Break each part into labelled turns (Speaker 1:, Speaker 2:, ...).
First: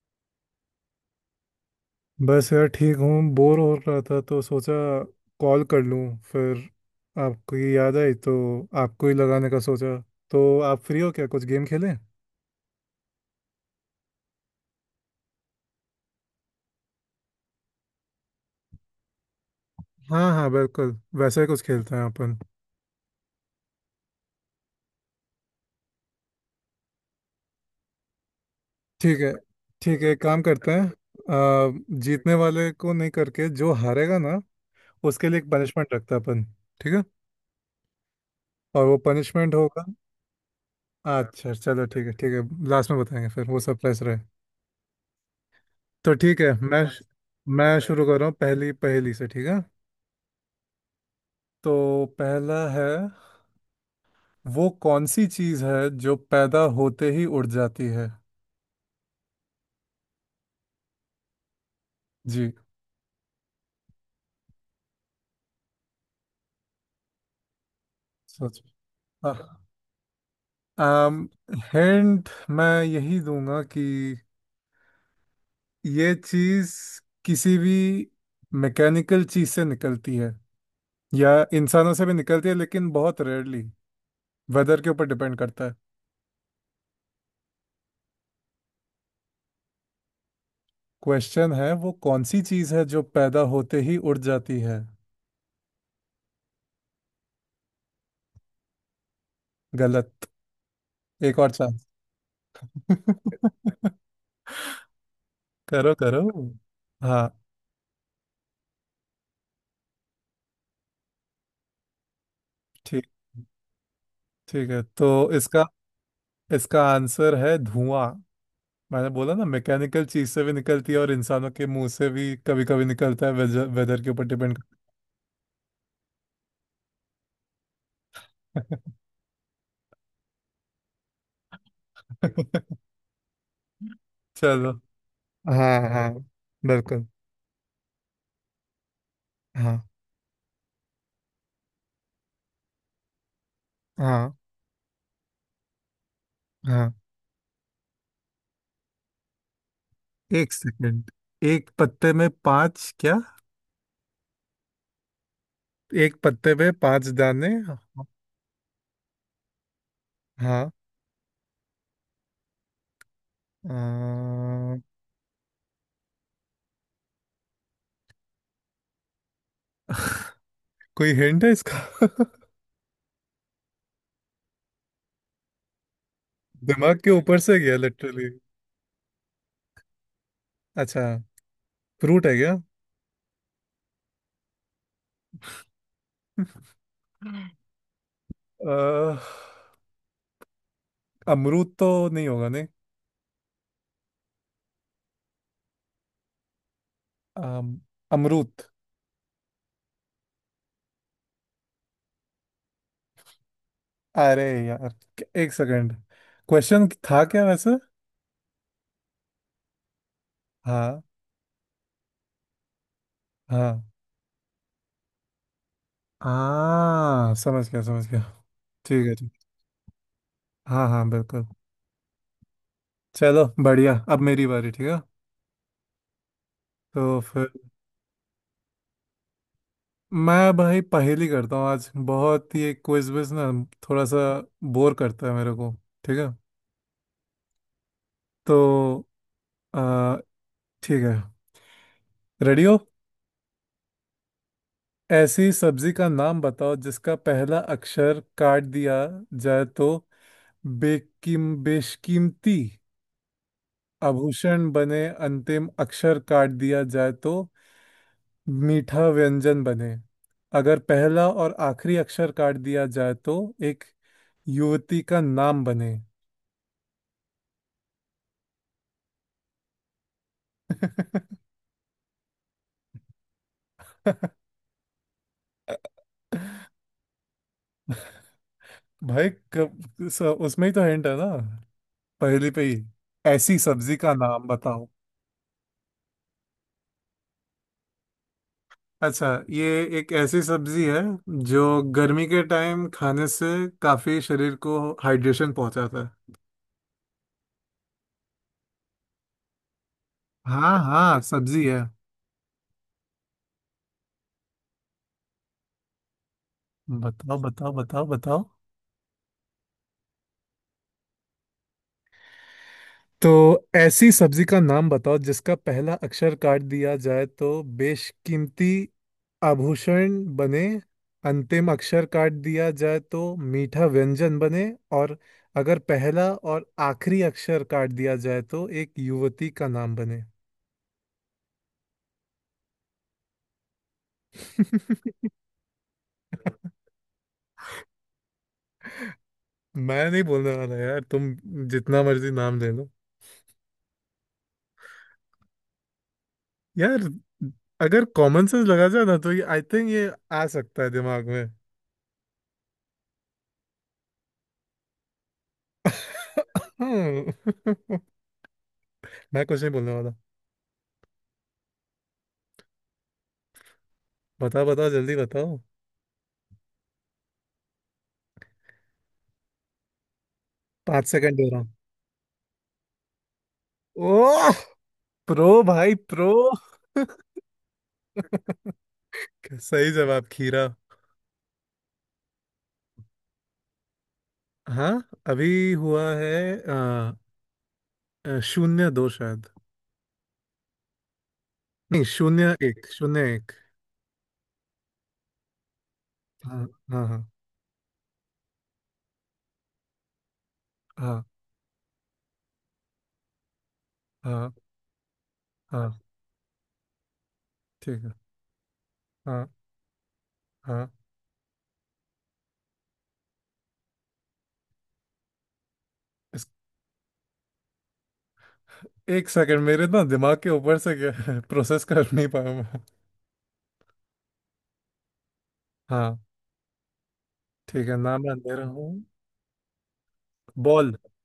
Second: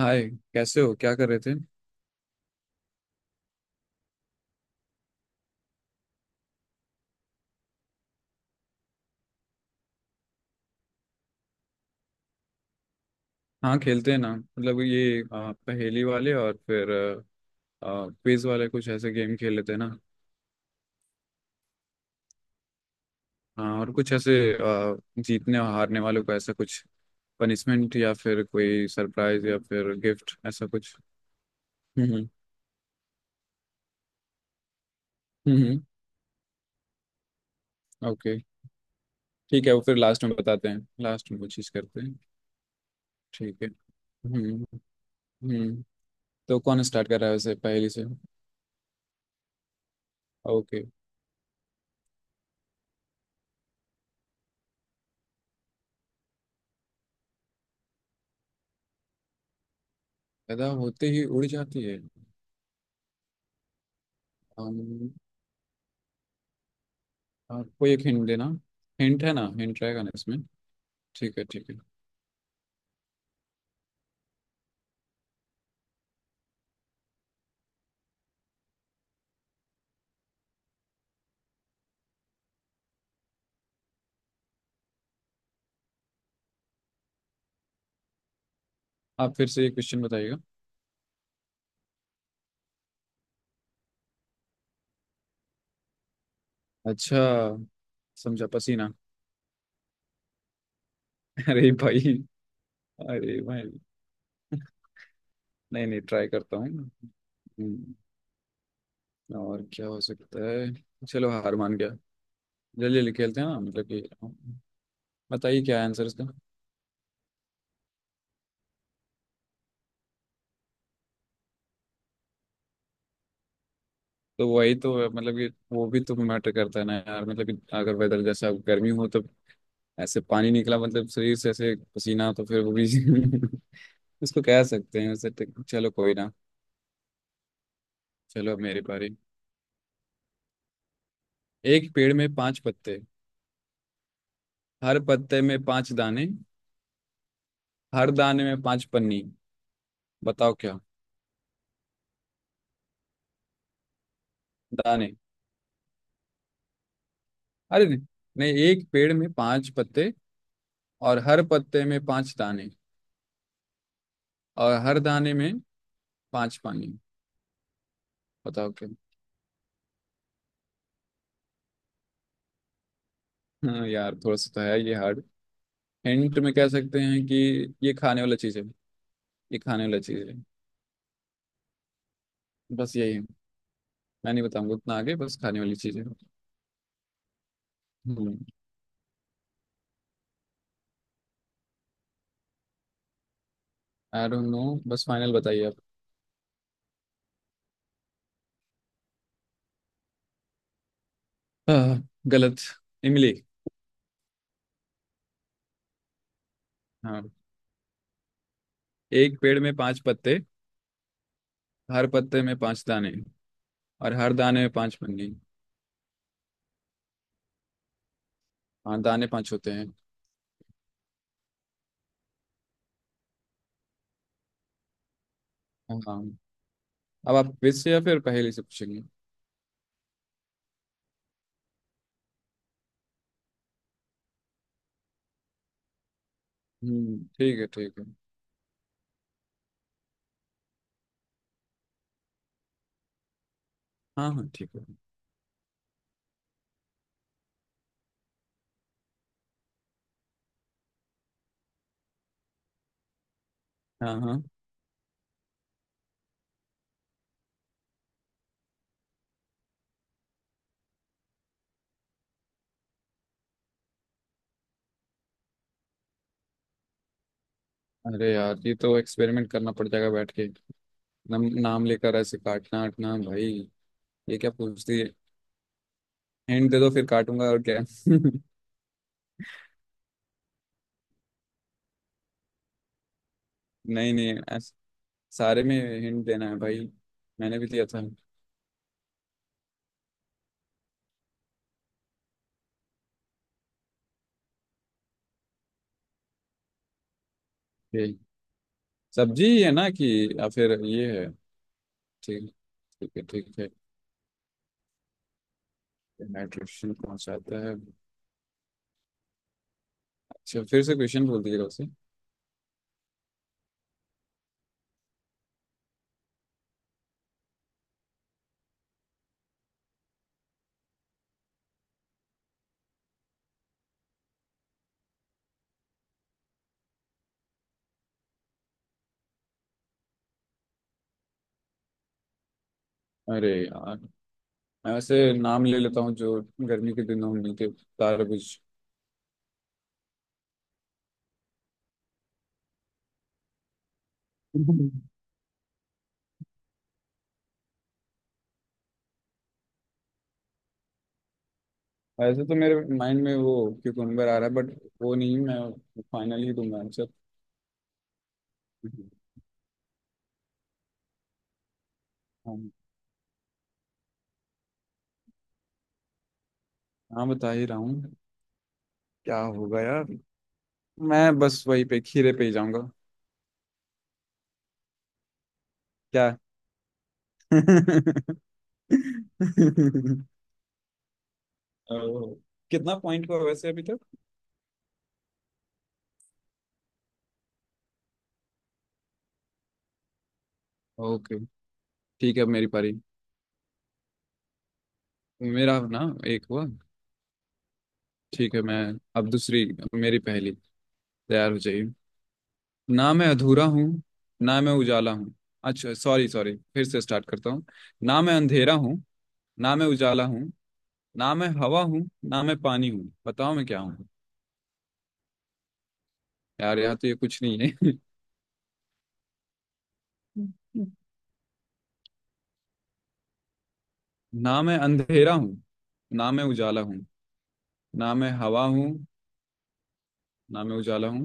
Speaker 1: हाय। कैसे हो? क्या कर रहे थे?
Speaker 2: बस यार ठीक हूँ। बोर हो रहा था तो सोचा कॉल कर लूँ। फिर आपकी याद आई तो आपको ही लगाने का सोचा। तो आप फ्री हो क्या? कुछ गेम खेलें?
Speaker 1: हाँ, खेलते हैं ना। मतलब ये पहेली वाले और फिर क्विज वाले, कुछ ऐसे गेम खेल लेते हैं ना।
Speaker 2: हाँ हाँ, बिल्कुल। वैसे ही कुछ खेलते हैं अपन।
Speaker 1: हाँ, और कुछ ऐसे जीतने और हारने वालों को ऐसा कुछ पनिशमेंट, या फिर कोई
Speaker 2: ठीक है।
Speaker 1: सरप्राइज, या फिर
Speaker 2: ठीक है, एक
Speaker 1: गिफ्ट
Speaker 2: काम
Speaker 1: ऐसा
Speaker 2: करते हैं
Speaker 1: कुछ।
Speaker 2: अ,
Speaker 1: हम्म, हम्म।
Speaker 2: जीतने वाले को नहीं करके जो हारेगा ना, उसके लिए एक
Speaker 1: हम्म।
Speaker 2: पनिशमेंट रखते हैं अपन। ठीक है।
Speaker 1: ओके।
Speaker 2: और वो पनिशमेंट
Speaker 1: ठीक है, वो
Speaker 2: होगा।
Speaker 1: फिर लास्ट में बताते हैं। लास्ट में
Speaker 2: अच्छा
Speaker 1: कोशिश
Speaker 2: चलो,
Speaker 1: करते
Speaker 2: ठीक है
Speaker 1: हैं।
Speaker 2: ठीक है, लास्ट में बताएंगे फिर वो
Speaker 1: ठीक है।
Speaker 2: सरप्राइज रहे।
Speaker 1: हम्म, हम्म।
Speaker 2: तो ठीक है,
Speaker 1: तो
Speaker 2: मैं
Speaker 1: कौन स्टार्ट कर रहा है वैसे
Speaker 2: मैं
Speaker 1: पहेली से?
Speaker 2: शुरू कर रहा हूँ पहली पहेली से। ठीक है,
Speaker 1: ओके।
Speaker 2: तो पहला है, वो कौन सी चीज है जो पैदा होते ही उड़ जाती है?
Speaker 1: पैदा होते ही उड़ जाती
Speaker 2: जी।
Speaker 1: है। आप कोई एक हिंट देना।
Speaker 2: सोच।
Speaker 1: हिंट है ना, हिंट रहेगा ना इसमें?
Speaker 2: आम।
Speaker 1: ठीक है, ठीक है।
Speaker 2: हिंट मैं यही दूंगा कि ये चीज किसी भी मैकेनिकल चीज से निकलती है, या इंसानों से भी निकलती है लेकिन बहुत रेयरली। वेदर के ऊपर डिपेंड करता है।
Speaker 1: आप फिर से ये क्वेश्चन बताइएगा।
Speaker 2: क्वेश्चन है, वो कौन सी चीज है जो पैदा होते ही उड़ जाती है?
Speaker 1: अच्छा, समझा। पसीना।
Speaker 2: गलत। एक और
Speaker 1: अरे
Speaker 2: चांस।
Speaker 1: भाई। अरे भाई। नहीं
Speaker 2: करो
Speaker 1: नहीं,
Speaker 2: करो।
Speaker 1: ट्राई करता हूँ।
Speaker 2: हाँ,
Speaker 1: और क्या हो सकता है। चलो, हार मान गया। जल्दी
Speaker 2: ठीक
Speaker 1: जल्दी खेलते हैं ना, मतलब कि
Speaker 2: ठीक है तो
Speaker 1: बताइए
Speaker 2: इसका
Speaker 1: क्या आंसर इसका।
Speaker 2: इसका आंसर है धुआं। मैंने बोला ना मैकेनिकल चीज से भी निकलती है, और इंसानों के मुंह से भी कभी कभी निकलता है। वेदर के ऊपर
Speaker 1: तो
Speaker 2: डिपेंड
Speaker 1: वही तो है, मतलब कि वो भी तो मैटर करता है ना यार। मतलब कि अगर वेदर जैसा
Speaker 2: करता
Speaker 1: गर्मी हो तो ऐसे पानी निकला, मतलब शरीर से ऐसे पसीना,
Speaker 2: है।
Speaker 1: तो फिर वो भी इसको कह
Speaker 2: चलो,
Speaker 1: सकते हैं वैसे
Speaker 2: हाँ
Speaker 1: चलो,
Speaker 2: हाँ
Speaker 1: कोई ना।
Speaker 2: बिल्कुल।
Speaker 1: चलो अब मेरी बारी।
Speaker 2: हाँ
Speaker 1: एक पेड़ में पांच पत्ते,
Speaker 2: हाँ
Speaker 1: हर पत्ते में पांच दाने,
Speaker 2: हाँ।
Speaker 1: हर दाने में पांच पन्नी,
Speaker 2: एक
Speaker 1: बताओ क्या।
Speaker 2: सेकंड, एक पत्ते में पांच क्या?
Speaker 1: दाने।
Speaker 2: एक पत्ते पे पांच दाने? हाँ।
Speaker 1: अरे नहीं, नहीं, एक पेड़ में पांच पत्ते,
Speaker 2: हाँ,
Speaker 1: और हर पत्ते में पांच दाने, और
Speaker 2: अ,
Speaker 1: हर दाने में पांच पानी, बताओ क्या।
Speaker 2: कोई हिंट है इसका?
Speaker 1: हाँ यार, थोड़ा सा तो है, ये हार्ड। हिंट में कह
Speaker 2: दिमाग
Speaker 1: सकते
Speaker 2: के
Speaker 1: हैं कि
Speaker 2: ऊपर से गया
Speaker 1: ये खाने
Speaker 2: लिटरली।
Speaker 1: वाला चीज है। ये खाने वाला चीज है।
Speaker 2: अच्छा, फ्रूट है क्या?
Speaker 1: बस यही है। मैं नहीं बताऊंगा उतना आगे, बस खाने वाली चीज है। हम्म।
Speaker 2: अ, अमरूद तो नहीं होगा, नहीं।
Speaker 1: I don't know. बस फाइनल बताइए आप।
Speaker 2: अम, अमरूद।
Speaker 1: आह, गलत। इमली।
Speaker 2: अरे यार, एक सेकंड। क्वेश्चन
Speaker 1: हाँ,
Speaker 2: था क्या वैसे?
Speaker 1: एक पेड़ में पांच पत्ते,
Speaker 2: हाँ।
Speaker 1: हर पत्ते में पांच दाने,
Speaker 2: हाँ
Speaker 1: और हर दाने में पांच पन्नी।
Speaker 2: हाँ, समझ गया समझ गया।
Speaker 1: हाँ,
Speaker 2: ठीक है,
Speaker 1: दाने
Speaker 2: ठीक।
Speaker 1: पांच होते हैं।
Speaker 2: हाँ हाँ, बिल्कुल। चलो बढ़िया, अब मेरी बारी, ठीक है।
Speaker 1: हाँ।
Speaker 2: तो
Speaker 1: अब आप
Speaker 2: फिर,
Speaker 1: क्विज से या फिर पहेली से पूछेंगे?
Speaker 2: मैं भाई पहेली करता हूँ आज, बहुत ये क्विज विज ना थोड़ा सा बोर करता है मेरे को। ठीक है।
Speaker 1: हम्म, ठीक है, ठीक है।
Speaker 2: तो आ, ठीक है, रेडी हो?
Speaker 1: हाँ हाँ, ठीक है।
Speaker 2: ऐसी सब्जी का नाम बताओ जिसका पहला अक्षर काट दिया जाए तो बेकिम बेशकीमती
Speaker 1: हाँ, हाँ।
Speaker 2: आभूषण बने, अंतिम अक्षर काट दिया जाए तो मीठा व्यंजन बने, अगर पहला और आखिरी अक्षर काट दिया जाए तो एक युवती का नाम बने।
Speaker 1: अरे यार, ये तो एक्सपेरिमेंट करना पड़ जाएगा बैठ के। नाम लेकर ऐसे काटना आटना, भाई ये क्या पूछती है। हिंट दे दो, फिर काटूंगा और क्या।
Speaker 2: भाई कब उसमें ही तो हिंट है ना, पहली पे ही। ऐसी सब्जी
Speaker 1: नहीं
Speaker 2: का
Speaker 1: नहीं,
Speaker 2: नाम बताओ।
Speaker 1: सारे में हिंट देना है भाई, मैंने भी दिया था।
Speaker 2: अच्छा, ये एक ऐसी सब्जी है जो गर्मी के टाइम खाने से काफी शरीर को हाइड्रेशन पहुंचाता है।
Speaker 1: सब्जी ही है ना, कि या फिर
Speaker 2: हाँ
Speaker 1: ये
Speaker 2: हाँ,
Speaker 1: है?
Speaker 2: सब्जी है।
Speaker 1: ठीक, ठीक है, ठीक है। न्यूट्रिशन
Speaker 2: बताओ
Speaker 1: पहुंचाता
Speaker 2: बताओ
Speaker 1: है।
Speaker 2: बताओ बताओ।
Speaker 1: अच्छा, फिर से क्वेश्चन बोल दीजिएगा उसे।
Speaker 2: तो ऐसी सब्जी का नाम बताओ जिसका पहला अक्षर काट दिया जाए तो बेशकीमती आभूषण बने, अंतिम अक्षर काट दिया जाए तो मीठा व्यंजन बने, और अगर पहला और आखिरी अक्षर काट दिया जाए तो एक युवती का नाम बने।
Speaker 1: अरे यार, मैं वैसे नाम ले लेता हूँ जो गर्मी के दिनों में मिलते। तारबूज।
Speaker 2: मैं नहीं बोलने वाला यार, तुम जितना मर्जी नाम ले लो। यार, अगर कॉमन सेंस लगा जाए ना तो ये आई थिंक ये आ सकता है दिमाग में।
Speaker 1: वैसे तो मेरे माइंड में वो क्यूकम्बर आ रहा है, बट वो नहीं, मैं फाइनली दूंगा आंसर।
Speaker 2: मैं कुछ नहीं बोलने वाला।
Speaker 1: हाँ।
Speaker 2: बताओ बताओ, जल्दी बताओ।
Speaker 1: हाँ, बता ही रहा हूँ। क्या होगा यार।
Speaker 2: 5 सेकंड
Speaker 1: मैं
Speaker 2: दे रहा
Speaker 1: बस
Speaker 2: हूँ।
Speaker 1: वही पे, खीरे पे ही जाऊंगा।
Speaker 2: ओह, प्रो भाई,
Speaker 1: क्या।
Speaker 2: प्रो। सही जवाब खीरा।
Speaker 1: ओ, कितना पॉइंट हुआ वैसे अभी तक?
Speaker 2: हाँ, अभी हुआ है आ, आ, शून्य दो शायद।
Speaker 1: ओके।
Speaker 2: नहीं,
Speaker 1: ठीक है, अब
Speaker 2: शून्य
Speaker 1: मेरी
Speaker 2: एक
Speaker 1: पारी।
Speaker 2: शून्य एक।
Speaker 1: मेरा ना एक हुआ।
Speaker 2: हाँ हाँ हाँ
Speaker 1: ठीक है, मैं अब दूसरी, मेरी पहली,
Speaker 2: हाँ
Speaker 1: तैयार हो जाइए। ना मैं अधूरा हूँ,
Speaker 2: हाँ
Speaker 1: ना मैं उजाला हूँ।
Speaker 2: हाँ।
Speaker 1: अच्छा सॉरी, सॉरी, फिर से स्टार्ट करता हूँ।
Speaker 2: ठीक है।
Speaker 1: ना मैं अंधेरा हूँ,
Speaker 2: हाँ
Speaker 1: ना मैं उजाला हूँ,
Speaker 2: हाँ।
Speaker 1: ना मैं हवा हूँ, ना मैं पानी हूँ, बताओ मैं क्या हूँ। यार यहाँ तो ये कुछ नहीं है।
Speaker 2: एक सेकंड, मेरे ना दिमाग के ऊपर से प्रोसेस कर नहीं पाया मैं।
Speaker 1: ना मैं अंधेरा हूँ,
Speaker 2: हाँ
Speaker 1: ना मैं उजाला हूँ,
Speaker 2: ठीक है,
Speaker 1: ना
Speaker 2: ना मैं
Speaker 1: मैं
Speaker 2: अंधेरा
Speaker 1: हवा
Speaker 2: हूँ।
Speaker 1: हूँ, ना मैं
Speaker 2: बॉल।
Speaker 1: उजाला हूँ।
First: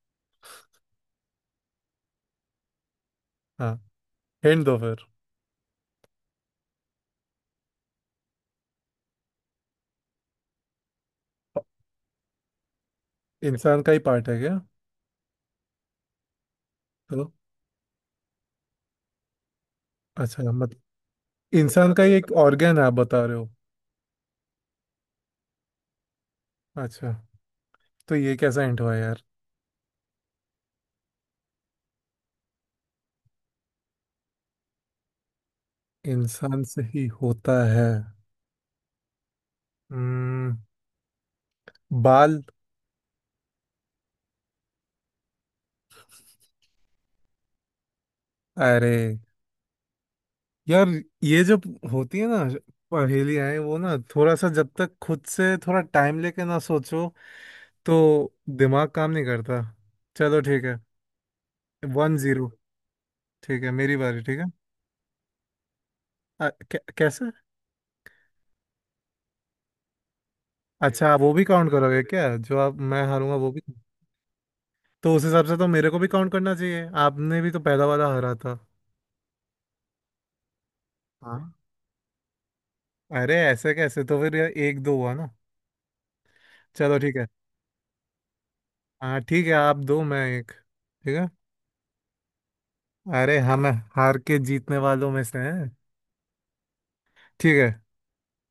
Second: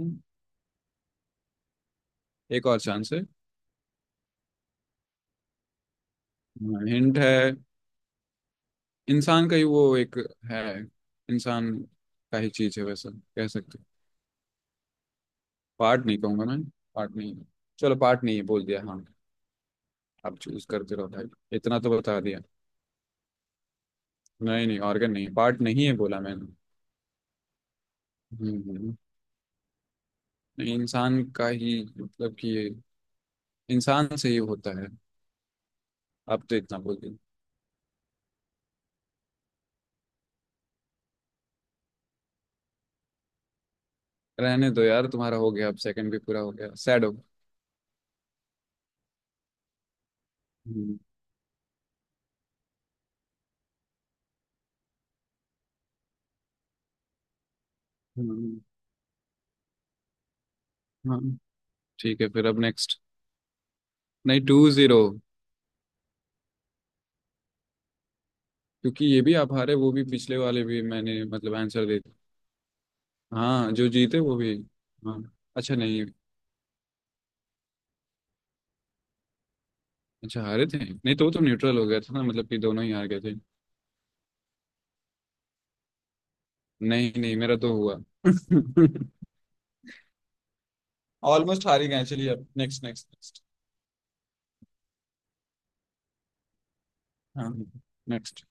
Speaker 1: एक और चांस है।
Speaker 2: हाँ, हिंट दो फिर।
Speaker 1: हिंट है, इंसान का ही वो एक है। इंसान का ही चीज है वैसा कह सकते
Speaker 2: इंसान
Speaker 1: हो।
Speaker 2: का ही पार्ट है क्या?
Speaker 1: पार्ट नहीं कहूंगा मैं, पार्ट
Speaker 2: तो
Speaker 1: नहीं है। चलो पार्ट नहीं है बोल दिया, हाँ। आप
Speaker 2: अच्छा,
Speaker 1: चूज
Speaker 2: मत।
Speaker 1: करते रहो भाई, इतना
Speaker 2: इंसान
Speaker 1: तो
Speaker 2: का ही
Speaker 1: बता
Speaker 2: एक
Speaker 1: दिया।
Speaker 2: ऑर्गन है आप बता रहे हो?
Speaker 1: नहीं नहीं, ऑर्गन नहीं, पार्ट नहीं है बोला मैंने।
Speaker 2: अच्छा, तो ये
Speaker 1: हम्म,
Speaker 2: कैसा हिंट हुआ यार?
Speaker 1: नहीं, इंसान का ही मतलब कि ये इंसान से ही होता है। आप तो
Speaker 2: इंसान
Speaker 1: इतना
Speaker 2: से
Speaker 1: बोल
Speaker 2: ही
Speaker 1: दिया।
Speaker 2: होता है। हम्म। बाल।
Speaker 1: रहने दो यार, तुम्हारा हो गया, अब सेकंड भी पूरा हो गया, सैड हो।
Speaker 2: अरे यार,
Speaker 1: हम्म,
Speaker 2: ये जब होती है ना पहेलियाँ, वो ना थोड़ा सा जब तक खुद से थोड़ा टाइम लेके ना सोचो तो
Speaker 1: हम्म।
Speaker 2: दिमाग काम नहीं करता। चलो ठीक है,
Speaker 1: हाँ,
Speaker 2: वन
Speaker 1: ठीक है, फिर
Speaker 2: जीरो
Speaker 1: अब नेक्स्ट।
Speaker 2: ठीक है, मेरी बारी, ठीक
Speaker 1: नहीं,
Speaker 2: है।
Speaker 1: Two zero.
Speaker 2: कैसे?
Speaker 1: क्योंकि ये भी आप हारे, वो भी पिछले वाले भी,
Speaker 2: अच्छा, आप
Speaker 1: मैंने
Speaker 2: वो भी
Speaker 1: मतलब
Speaker 2: काउंट
Speaker 1: आंसर दे
Speaker 2: करोगे
Speaker 1: दिया।
Speaker 2: क्या, जो आप, मैं हारूंगा वो भी?
Speaker 1: हाँ, जो जीते वो भी।
Speaker 2: तो
Speaker 1: हाँ।
Speaker 2: उस हिसाब से तो
Speaker 1: अच्छा
Speaker 2: मेरे को
Speaker 1: नहीं,
Speaker 2: भी काउंट करना चाहिए, आपने भी तो पहला वाला हरा था।
Speaker 1: अच्छा हारे थे नहीं, तो वो तो
Speaker 2: हाँ।
Speaker 1: न्यूट्रल हो गया था ना, मतलब कि दोनों ही हार गए
Speaker 2: अरे
Speaker 1: थे।
Speaker 2: ऐसे कैसे? तो फिर यार, एक दो हुआ ना। चलो
Speaker 1: नहीं
Speaker 2: ठीक है।
Speaker 1: नहीं, मेरा तो हुआ।
Speaker 2: हाँ ठीक है, आप दो मैं एक। ठीक है।
Speaker 1: ऑलमोस्ट हार ही गए। चलिए, अब नेक्स्ट, नेक्स्ट,
Speaker 2: अरे
Speaker 1: नेक्स्ट।
Speaker 2: हम हार के जीतने वालों में से हैं।
Speaker 1: हाँ,
Speaker 2: ठीक है।
Speaker 1: नेक्स्ट।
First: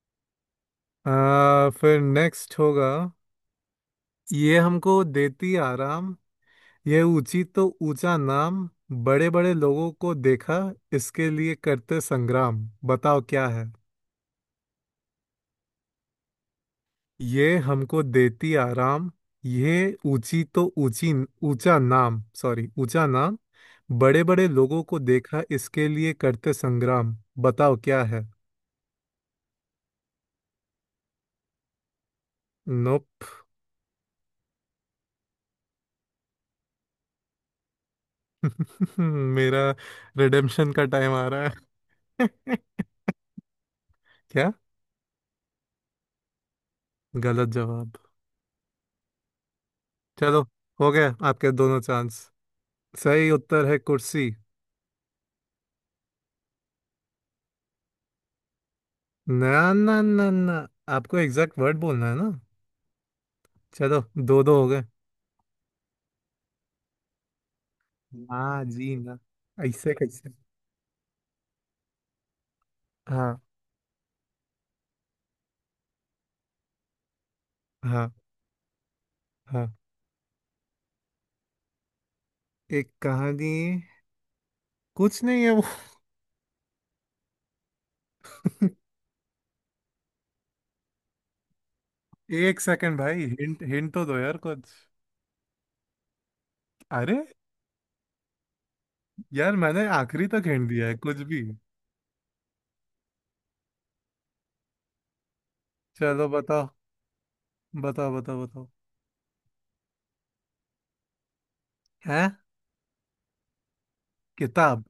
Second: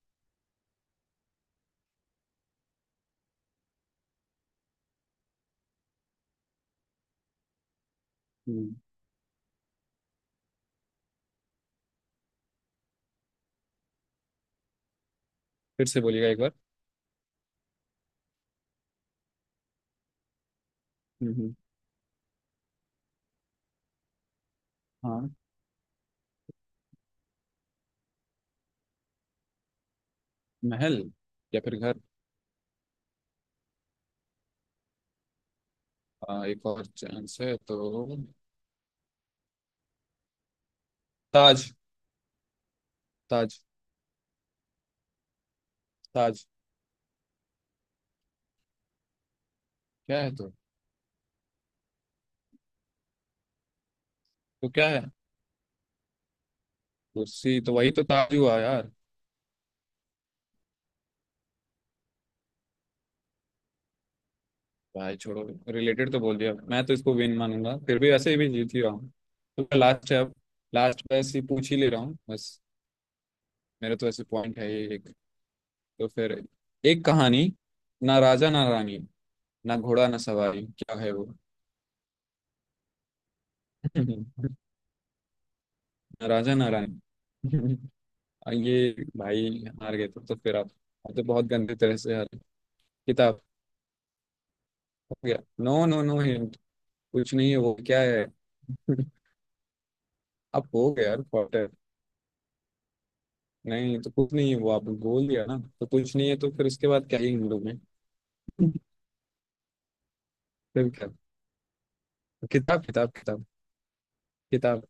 Speaker 2: फिर नेक्स्ट होगा। ये हमको देती आराम, यह ऊंची तो ऊंचा नाम, बड़े बड़े लोगों को देखा इसके लिए करते संग्राम। बताओ क्या है?
Speaker 1: फिर से बोलिएगा एक बार।
Speaker 2: ये हमको देती आराम, यह ऊंची तो ऊंची
Speaker 1: हम्म।
Speaker 2: ऊंचा नाम सॉरी ऊंचा नाम, बड़े बड़े लोगों को
Speaker 1: हाँ।
Speaker 2: देखा इसके लिए करते संग्राम। बताओ क्या है?
Speaker 1: महल, या फिर घर।
Speaker 2: नोप।
Speaker 1: हाँ, एक और चांस है तो।
Speaker 2: मेरा रिडेम्पशन का टाइम आ रहा
Speaker 1: ताज।
Speaker 2: है।
Speaker 1: ताज।
Speaker 2: क्या?
Speaker 1: ताज।
Speaker 2: गलत जवाब।
Speaker 1: क्या है
Speaker 2: चलो,
Speaker 1: तो?
Speaker 2: हो गया आपके दोनों चांस। सही उत्तर है कुर्सी।
Speaker 1: तो क्या है? कुर्सी तो वही तो ताज हुआ यार।
Speaker 2: ना ना ना ना, आपको एग्जैक्ट वर्ड बोलना है ना। चलो, दो दो हो गए।
Speaker 1: भाई छोड़ो, रिलेटेड तो बोल दिया, मैं तो इसको विन मानूंगा। फिर भी वैसे ही भी
Speaker 2: हाँ
Speaker 1: जीत ही रहा
Speaker 2: जी
Speaker 1: हूँ।
Speaker 2: ना।
Speaker 1: तो
Speaker 2: ऐसे
Speaker 1: लास्ट है
Speaker 2: कैसे?
Speaker 1: अब, लास्ट बस ही पूछ ही ले रहा हूँ बस।
Speaker 2: हाँ
Speaker 1: मेरे तो ऐसे पॉइंट है ये एक। तो फिर, एक कहानी,
Speaker 2: हाँ
Speaker 1: ना राजा ना रानी,
Speaker 2: हाँ।
Speaker 1: ना घोड़ा ना सवारी, क्या है वो?
Speaker 2: एक कहानी।
Speaker 1: ना
Speaker 2: कुछ नहीं है वो।
Speaker 1: राजा ना रानी। और ये भाई हार गए तो फिर आप तो बहुत गंदे तरह से हार गए।
Speaker 2: एक सेकंड भाई,
Speaker 1: किताब।
Speaker 2: हिंट हिंट तो दो यार कुछ।
Speaker 1: हो गया। No no, no hint.
Speaker 2: अरे
Speaker 1: कुछ नहीं है वो, क्या है?
Speaker 2: यार, मैंने आखिरी तक हिंट
Speaker 1: आप,
Speaker 2: दिया
Speaker 1: हो
Speaker 2: है
Speaker 1: गया
Speaker 2: कुछ
Speaker 1: यार।
Speaker 2: भी।
Speaker 1: नहीं तो, कुछ नहीं है वो आपने बोल दिया ना, तो कुछ
Speaker 2: चलो
Speaker 1: नहीं है, तो फिर
Speaker 2: बताओ
Speaker 1: उसके बाद क्या ही हम लोग हैं।
Speaker 2: बताओ बताओ बताओ।
Speaker 1: फिर क्या
Speaker 2: है?
Speaker 1: किताब, किताब, किताब।
Speaker 2: किताब।
Speaker 1: किताब।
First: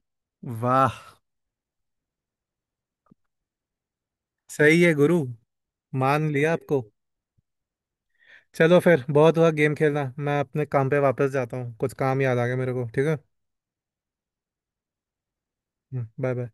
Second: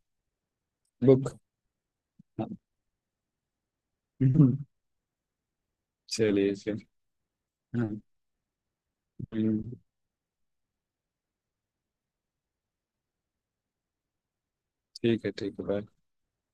Speaker 2: वाह,
Speaker 1: बुक।
Speaker 2: सही है गुरु। मान लिया
Speaker 1: चलिए फिर।
Speaker 2: आपको।
Speaker 1: हाँ,
Speaker 2: चलो फिर, बहुत हुआ
Speaker 1: हम्म,
Speaker 2: गेम खेलना, मैं अपने काम पे वापस जाता हूँ। कुछ काम याद आ गया मेरे को। ठीक है।
Speaker 1: ठीक है, ठीक है, bye।
Speaker 2: बाय। बाय।